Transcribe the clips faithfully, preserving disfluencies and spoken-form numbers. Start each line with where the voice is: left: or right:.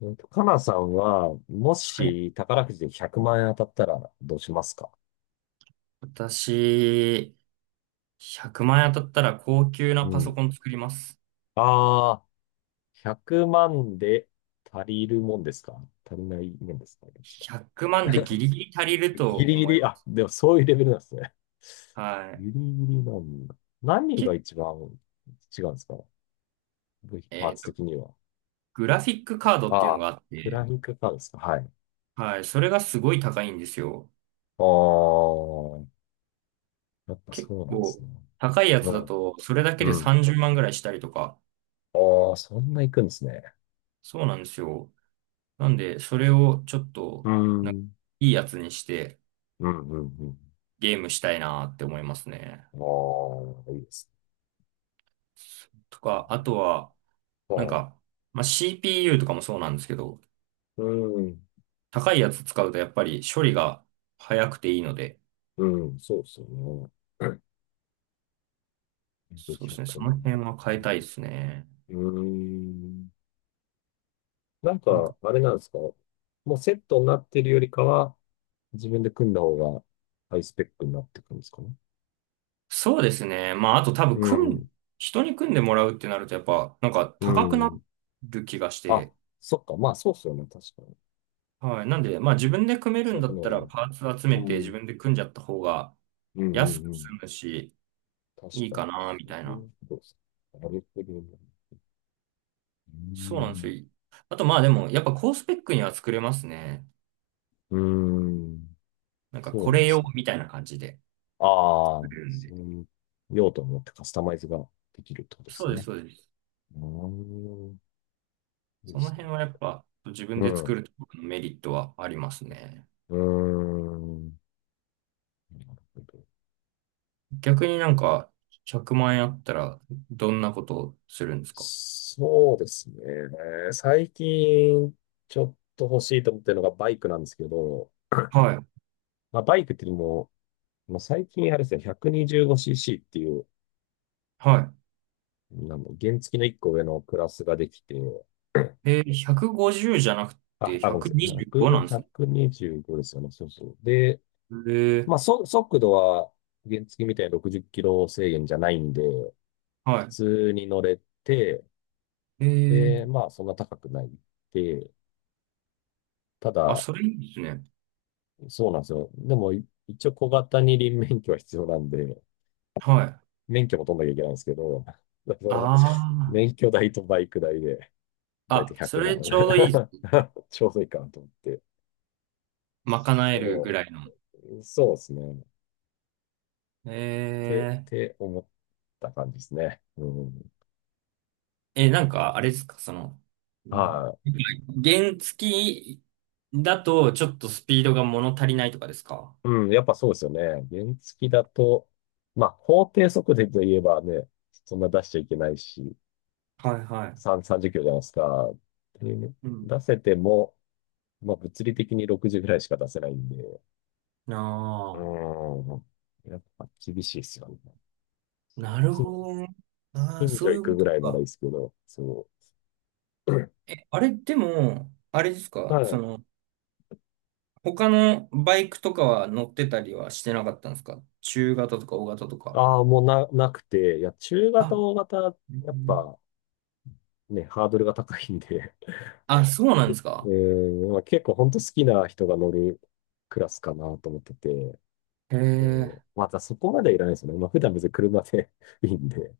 left: うんとかなさんは、も
right: はい。
left: し宝くじでひゃくまん円当たったらどうしますか？
right: 私、ひゃくまん円当たったら高級
left: う
right: なパソ
left: ん。
right: コン作ります。
left: ああ、ひゃくまんで足りるもんですか？足りないもんですか？
right: ひゃくまんでギリギリ足りると
left: ギリギ
right: 思い
left: リ、
right: ま
left: あ、
right: す。
left: でもそういうレベルなんですね。
right: は
left: ギ
right: い。
left: リギリなんだ。何
right: け、
left: が一番違うんですか？部品パ
right: え
left: ー
right: っ
left: ツ
right: と、
left: 的には。
right: グラフィックカード
left: あ
right: っていうの
left: あ、
right: があっ
left: クラ
right: て、
left: ニックカーですか？はい。
right: はい。それがすごい高いんですよ。
left: ああ、やっぱ
right: 結
left: そうなんです
right: 構、
left: ね。
right: 高いや
left: う
right: つだ
left: ん、
right: と、それだけ
left: う
right: で
left: ん。
right: さんじゅうまんぐらいしたりとか、
left: ああ、そんな行くんですね。
right: そうなんですよ。なんで、それをちょっ
left: う
right: と、
left: ん、
right: なん
left: う
right: か
left: ん、
right: いいやつにして
left: うん、うん。
right: ゲームしたいなって思いますね。
left: ああ、いいです
right: とか、あとは、
left: ね。
right: なん
left: はい。
right: か、まあ、シーピーユー とかもそうなんですけど、
left: うん。
right: 高いやつ使うとやっぱり処理が早くていいので、
left: うん、そうですよね。
right: そうですね、そ
left: 万。
right: の辺は変えたいですね。
left: うーん。なん
right: なん
left: か、
right: か、
left: あれなんですか？もうセットになってるよりかは、自分で組んだ方がハイスペックになってくるんですかね？
right: そうですね。まあ、あと多分、
left: う
right: 組ん、
left: ん。
right: 人に組んでもらうってなると、やっぱ、なんか
left: う
right: 高くな
left: ん。
right: る気がし
left: あ、
right: て、
left: そっか。まあ、そうっすよね。確かに。
right: はい。なんで、まあ、自分で組める
left: 最
right: んだ
left: 後
right: ったら、
left: の
right: パーツ集
left: う
right: め
left: う
right: て自
left: ん。
right: 分で組んじゃった方が
left: うん、う
right: 安
left: ん、
right: く
left: う
right: 済
left: ん。
right: むし、
left: 確
right: いい
left: か
right: か
left: に。
right: な、み
left: そ
right: たい
left: うい
right: な。
left: うことですか？なるほどね。う
right: そうなんです
left: ん。
right: よ。あと、まあ、でも、やっぱ高スペックには作れますね。
left: うん。
right: なんか、
left: そう
right: こ
left: なん
right: れ
left: で
right: 用
left: すね。
right: みたいな感じで。
left: あ
right: う
left: あ、そう
right: ん、
left: いう用途によってカスタマイズができるってことで
right: そ
left: す
right: うです、
left: ね。
right: そうです。
left: うーん、いいで
right: その
left: すね。
right: 辺はやっぱ自分
left: う
right: で作
left: ん、
right: るとこのメリットはありますね。
left: うーん。なるほど。
right: 逆になんかひゃくまん円あったらどんなことをするんですか？
left: そうですね。最近、ちょっと欲しいと思ってるのがバイクなんですけど、
right: はい、
left: まあ、バイクっていうのも、まあ、最近あれですね、ひゃくにじゅうごシーシー っていう、
right: は
left: なんだ原付のいっこ上のクラスができて、
right: い。えー、ひゃくごじゅうじゅうじゃなく
left: あ、
right: て
left: あ、ごめんなさい。
right: ひゃくにじゅうご
left: ひゃく、
right: なんですね。
left: ひゃくにじゅうごですよね。そうそう。で、
right: えー、
left: まあ、そ、速度は原付みたいにろくじゅっキロ制限じゃないんで、普
right: は
left: 通に乗れて、
right: い。え
left: で、
right: ー、
left: まあ、そんな高くないで、た
right: あ、
left: だ、
right: それいいですね。
left: そうなんですよ。でも、い一応小型二輪免許は必要なんで、
right: はい。あ
left: 免許も取んなきゃいけないんですけど、その、
right: あ。
left: 免許代とバイク代で、だいた
right: あ、
left: い
right: そ
left: 100
right: れ
left: 万
right: ちょうどいい。
left: ちょうどい いかなと思って。
right: 賄えるぐ
left: そ
right: らいの。
left: う、そうですね。って、っ
right: え
left: て思った感じですね。うん。
right: え、なんか、あれですか、その、うん、
left: はい。
right: 原付きだとちょっとスピードが物足りないとかですか？
left: うん、やっぱそうですよね。原付だと、まあ、法定速度といえばね、そんな出しちゃいけないし、
right: はいはい。
left: さん、さんじゅっキロじゃないですか。で、
right: うん。
left: 出せても、まあ、物理的にろくじゅうぐらいしか出せないんで、う
right: な
left: ん、やっぱ厳しいですよね。
right: あ、
left: そう
right: なる
left: 近、
right: ほどね。ああ、
left: 近
right: そ
left: 所
right: うい
left: 行
right: うこ
left: くぐ
right: と
left: らいならいい
right: か。
left: ですけど、そう。
right: え、あれでも、あれです
left: た
right: かそ
left: だ、
right: の、他のバイクとかは乗ってたりはしてなかったんですか？中型とか大型とか。
left: ああ、もうな、なくて、いや、中型、
right: あ、
left: 大型、
right: う
left: やっ
right: ん、
left: ぱね、ハードルが高いんで、
right: あ、そうなんです
left: え
right: か？
left: ー、まあ、結構本当好きな人が乗るクラスかなと思ってて、
right: へ
left: うん
right: え、
left: またそこまでいらないですよね。まあ、普段別に車で いいんで、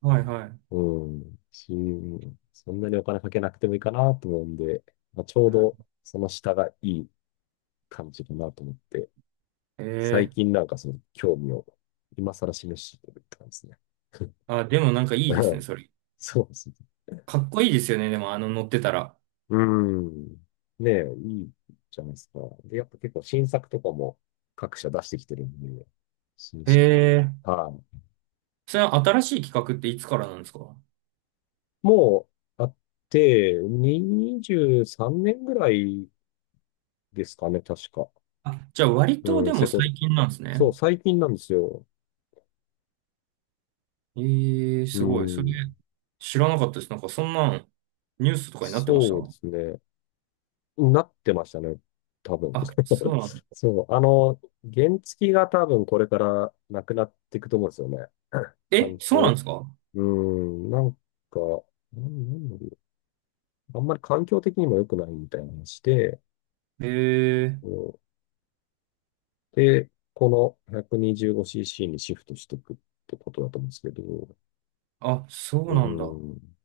right: はいはい。
left: うん、し、そんなにお金かけなくてもいいかなと思うんで、まあ、ちょう
right: なる
left: どその下がいい感じかなと思って、
right: へ
left: 最
right: え、
left: 近なんかその興味を今更示してるって感じですね。
right: あ、でもなんか いいで
left: う
right: すね、
left: ん
right: それ。
left: そうですね
right: かっこいいですよね、でもあの乗ってたら。
left: うん。ねえ、いいじゃないですか。で、やっぱ結構新作とかも各社出してきてるんで、新
right: へ
left: 車か。
right: え。
left: はい。
right: それは新しい企画っていつからなんですか？
left: もうあって、にじゅうさんねんぐらいですかね、確か。
right: あ、じゃあ割と
left: う
right: で
left: ん、
right: も
left: セコ、
right: 最近なんですね。
left: そう、最近なんですよ。
right: ええ、
left: う
right: すごい。それ
left: ん、
right: 知らなかったです。なんかそんなんニュースとかになってました。
left: そうですね。なってましたね、多分。
right: あ、そ うなんだ。
left: そう、あの、原付が多分これからなくなっていくと思うんですよね。
right: え、
left: 環
right: そうなん
left: 境、
right: ですか？
left: うん、なんか、なんなんだろう。あんまり環境的にも良くないみたいな話で、
right: へ
left: う
right: え、
left: んで、この ひゃくにじゅうごシーシー にじゅうごシーシーにシフトしていくってことだと思うんですけど、
right: あ、そ
left: う
right: うなんだ。
left: ん、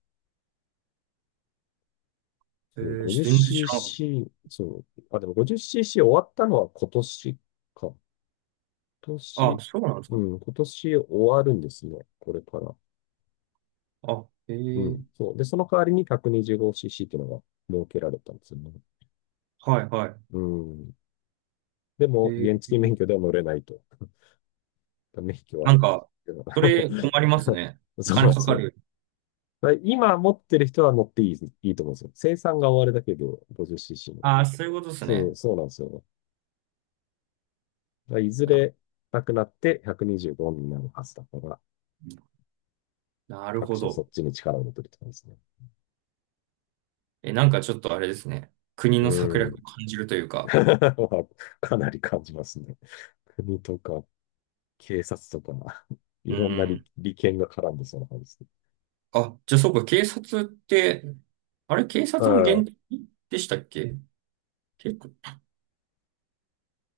right: え
left: そう
right: え、全然知らなかっ
left: ごじゅっシーシー、そう、あ、でも ごじゅっシーシー 終わったのは今年か。今
right: た。あ、
left: 年、
right: そうなんです
left: う
right: か？
left: ん、今年終わるんですね。これから。
right: あ、え
left: う
right: え、
left: ん、そう。で、その代わりに ひゃくにじゅうごシーシー っていうのが設けられたんですよね。
right: はいは
left: うん。で
right: い。
left: も、
right: ええ、
left: 原付免許では乗れないと。ダメ引き
right: な
left: は。
right: んか、それ困ります ね。お
left: そうなん
right: 金
left: で
right: か
left: す
right: か
left: よ。
right: る。
left: だから今持ってる人は乗っていい、いいと思うんですよ。生産が終わるだけで ごじゅっシーシー の。
right: ああ、そういうことです
left: そう、
right: ね。
left: そうなんですよ。だからいずれ
right: あ、
left: なくなってひゃくにじゅうごにじゅうごになるはずだから、
right: なる
left: 各
right: ほ
left: 社そ
right: ど。
left: っちに力を入てるって感じですね。
right: え、なんかちょっとあれですね。国
left: う
right: の策
left: ー
right: 略を
left: ん。
right: 感じるというか。
left: かなり感じますね。国とか警察とか、い
right: う
left: ろんな利、
right: ん。
left: 利権が絡んでそうな感じですね。
right: あ、じゃあそうか、警察って、あれ、警
left: う
right: 察も
left: ん。
right: 現役でしたっけ？結構。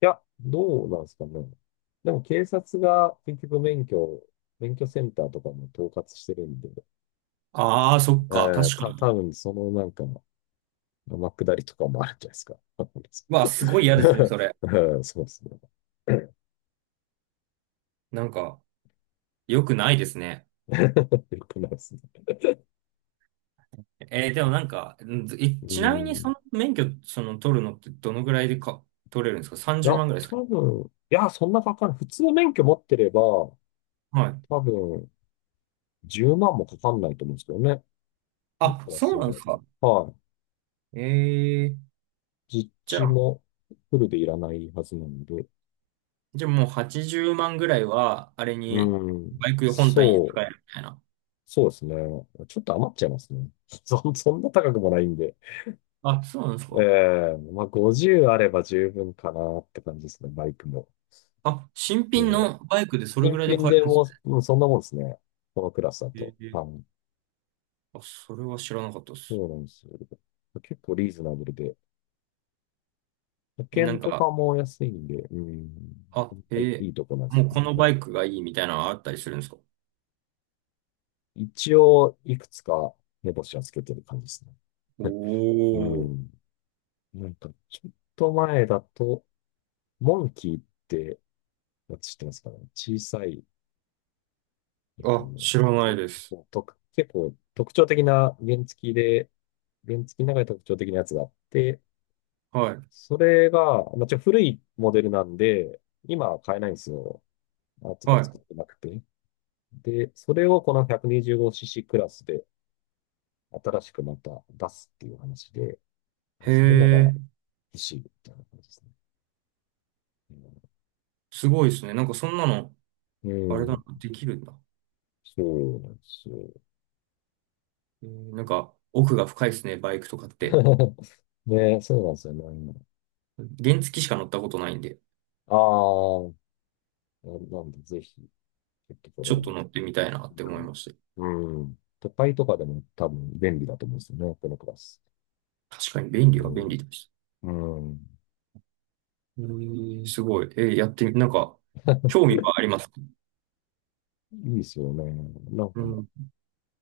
left: いや、どうなんですかね。でも警察が結局免許、免許センターとかも統括してるんで、
right: ああ、そっ
left: え
right: か、
left: ー、
right: 確
left: た、
right: かに。
left: 多分そのなんか、天下りとかもあるんじゃないですか？わかんないです
right: うわ、すごい嫌ですね、それ。
left: うんそうですね。
right: なんか、良くないですね。
left: よくないですね。
right: えーでもなんか、んえ、
left: う
right: ちなみにそ
left: ん。
right: の免許、その取るのってどのぐらいでか、取れるんですか？
left: いや、
right: さんじゅう 万ぐらいですか？
left: 多分、いや、そんなかかんない。普通の免許持ってれば、
right: はい。
left: 多分、じゅうまんもかかんないと思うんですけどね。もっ
right: あ、
left: と安
right: そう
left: いん
right: な
left: じ
right: んで
left: ゃな
right: す
left: いか
right: か。
left: な。はい。
right: えー、
left: 実
right: じゃ
left: 地
right: あ
left: もフルでいらないはずなんで。
right: じゃあもうはちじゅうまんぐらいは、あれ
left: う
right: に、
left: ん。
right: バイク本体に
left: そ
right: 使
left: う。
right: えるみたいな。
left: そうですね。ちょっと余っちゃいますね。そん、そんな高くもないんで。
right: あ、そうなんです
left: え
right: か。
left: えまあごじゅうあれば十分かなって感じですね、バイクも。
right: あ、新品
left: も
right: のバイクでそ
left: う、
right: れぐ
left: 新
right: らいで
left: 品
right: 買える
left: で
right: んです
left: も
right: ね。
left: う、うんそんなもんですね。このクラスだと。
right: ええ、
left: はい。
right: あ、それは知らなかったです。
left: そうなんですよ。結構リーズナブルで。保
right: え、な
left: 険
right: ん
left: とか
right: か、
left: も安いんで、うん、なか
right: あ、
left: なか
right: え
left: い
right: え、
left: いとこなんです
right: も
left: よ
right: うこ
left: ね。
right: の
left: はい
right: バイクがいいみたいなのあったりするんですか？
left: 一応、いくつか目星はつけてる感じです
right: お
left: ね。う
right: お
left: ん。なんか、ちょっと前だと、モンキーって私知ってますかね？小さい、なん
right: ー、
left: か
right: あ、
left: も
right: 知らないです。
left: う、とと結構特徴的な原付きで、原付きの中で特徴的なやつがあって、
right: はい。
left: それが、まあ、ちょ、古いモデルなんで、今は買えないんですよ。まあつが
right: は
left: 作ってなくて。で、それをこの ひゃくにじゅうごシーシー クラスで新しくまた出すっていう話で、
right: い。へ
left: それなら
right: え、
left: 欲しいみたいな感じですね。
right: すごいですね。なんかそんなの、
left: う
right: あ
left: ん、う
right: れだな、
left: ん
right: できるんだ。
left: そうなんですよ。
right: えー、なんか、奥が深いですね、バイクとかって。
left: ね、そうなんですよね。
right: 原付しか乗ったことないんで。
left: ああ、なんで、ぜひ、ちょっとこれ
right: ちょ
left: は
right: っと乗ってみたいな
left: い
right: っ
left: い
right: て
left: か
right: 思い
left: も。
right: まし
left: うん。都会とかでも多分便利だと思うんですよね、このクラス。
right: た。確かに便
left: う
right: 利は便
left: ん。
right: 利でし
left: うん。
right: た。えーすごい。えーやってみ、なんか、興味はあります。
left: いいですよね。なんか、
right: う
left: こ
right: ん。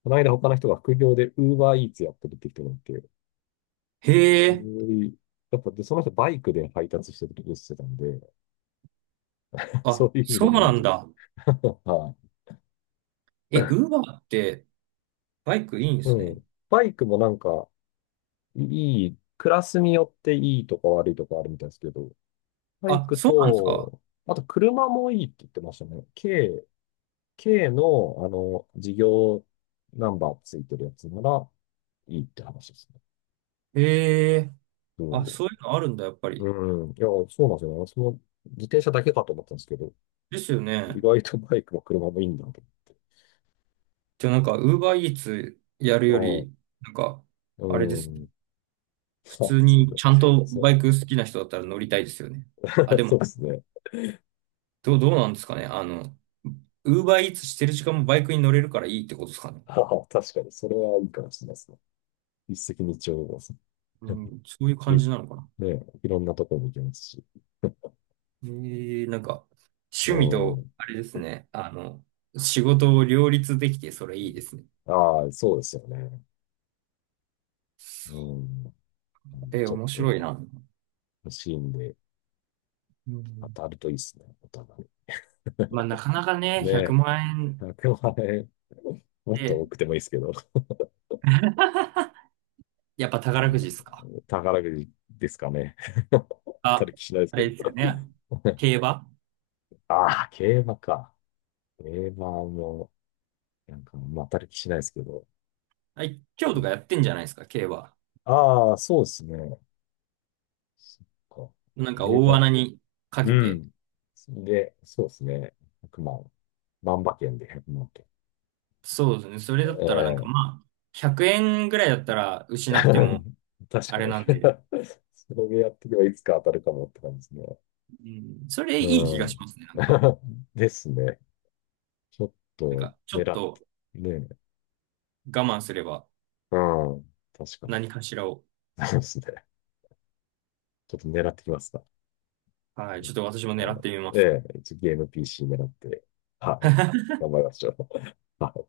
left: の間他の人が副業で UberEats やってるって人がいて、
right: へえ、
left: おいやっぱで、その人バイクで配達してるってしてたんで、そ
right: あ、
left: ういう意味で
right: そう
left: もい
right: な
left: い
right: ん
left: じ
right: だ。
left: ゃん。はい。
right: え、ウーバーってバイクいいんで
left: う
right: すね。
left: ん。バイクもなんか、いい、クラスによっていいとか悪いとかあるみたいですけど、バイ
right: あ、
left: ク
right: そうなんですか。
left: と、あと車もいいって言ってましたね。K、K の、あの、事業ナンバーついてるやつならいいって話ですね。
right: へえ、
left: う
right: あ、そういうのあるんだ、やっぱり。
left: ん。うん。いや、そうなんですよね。私も自転車だけかと思ったんですけど、
right: ですよ
left: 意
right: ね。
left: 外とバイクも車もいいんだと
right: じゃあなんか、ウーバーイーツやるよ
left: 思っ
right: り、
left: て。
right: なんか、
left: はい。
right: あれで
left: う
right: すね。
left: ん。あ、
right: 普通
left: そう
right: に
left: だ。
right: ちゃんと
left: そう、
right: バイク好きな人だったら乗りたいですよね。あ、でも
left: そうですね。
right: どう、どうなんですかね。あの、ウーバーイーツしてる時間もバイクに乗れるからいいってことですかね。
left: ああ、確かに、それはいいかもしれないですね。一石二鳥ですね。
right: うん、そういう
left: い
right: 感じなのかな。
left: ね、いろんなところに行けますし。
right: えー、なんか、趣
left: う
right: 味と、
left: ん。
right: あれですね。あの、仕事を両立できて、それいいですね。
left: ああ、そうですよね。う
right: そ
left: ん。なんで、
right: えー、
left: ちょっ
right: 面白い
left: と
right: な。
left: 欲しいんで、
right: う
left: 当
right: ん、
left: たるといいですね、お互い。
right: まあ、なかなか ね、
left: ね
right: 100
left: え、
right: 万円
left: ひゃくもっと
right: で、
left: 多くてもいいですけど、
right: やっぱ
left: う
right: 宝
left: ん
right: くじですか？
left: 宝くじですかね。当た
right: あ、
left: る気しないです
right: あ
left: け
right: れ
left: ど。
right: ですよね。競馬。
left: ああ、競馬か。競馬も、なんか、まあ、当たる気しないですけど。
right: はい、今日とかやってんじゃないですか、競馬。
left: ああ、そうですね。そっか。
right: なんか
left: 競
right: 大
left: 馬。
right: 穴にか
left: う
right: けて、
left: ん。で、そうですね。ひゃくまん。万馬券でいちまん
right: そうですね。それだ
left: え
right: ったらなんか
left: え
right: まあ、ひゃくえんぐらいだったら 失っ
left: 確
right: て
left: かに
right: も あれなんで、
left: それでやっていけばいつか当たるかもって感じですね。
right: うん、それいい気
left: う
right: がし
left: ん。
right: ますね。なんか、
left: ですね。ちょっ
right: なん
left: と
right: かちょっ
left: 狙っ
right: と
left: て、ねえ。
right: 我慢すれば
left: うん。確かに。
right: 何かしらを、
left: そうですね。ちょっと狙ってきますか？
right: はい、ちょっと私も狙ってみ
left: う
right: ま
left: んえ
right: す。
left: え、一応ゲーム ピーシー 狙って、はい。頑張りましょう。はい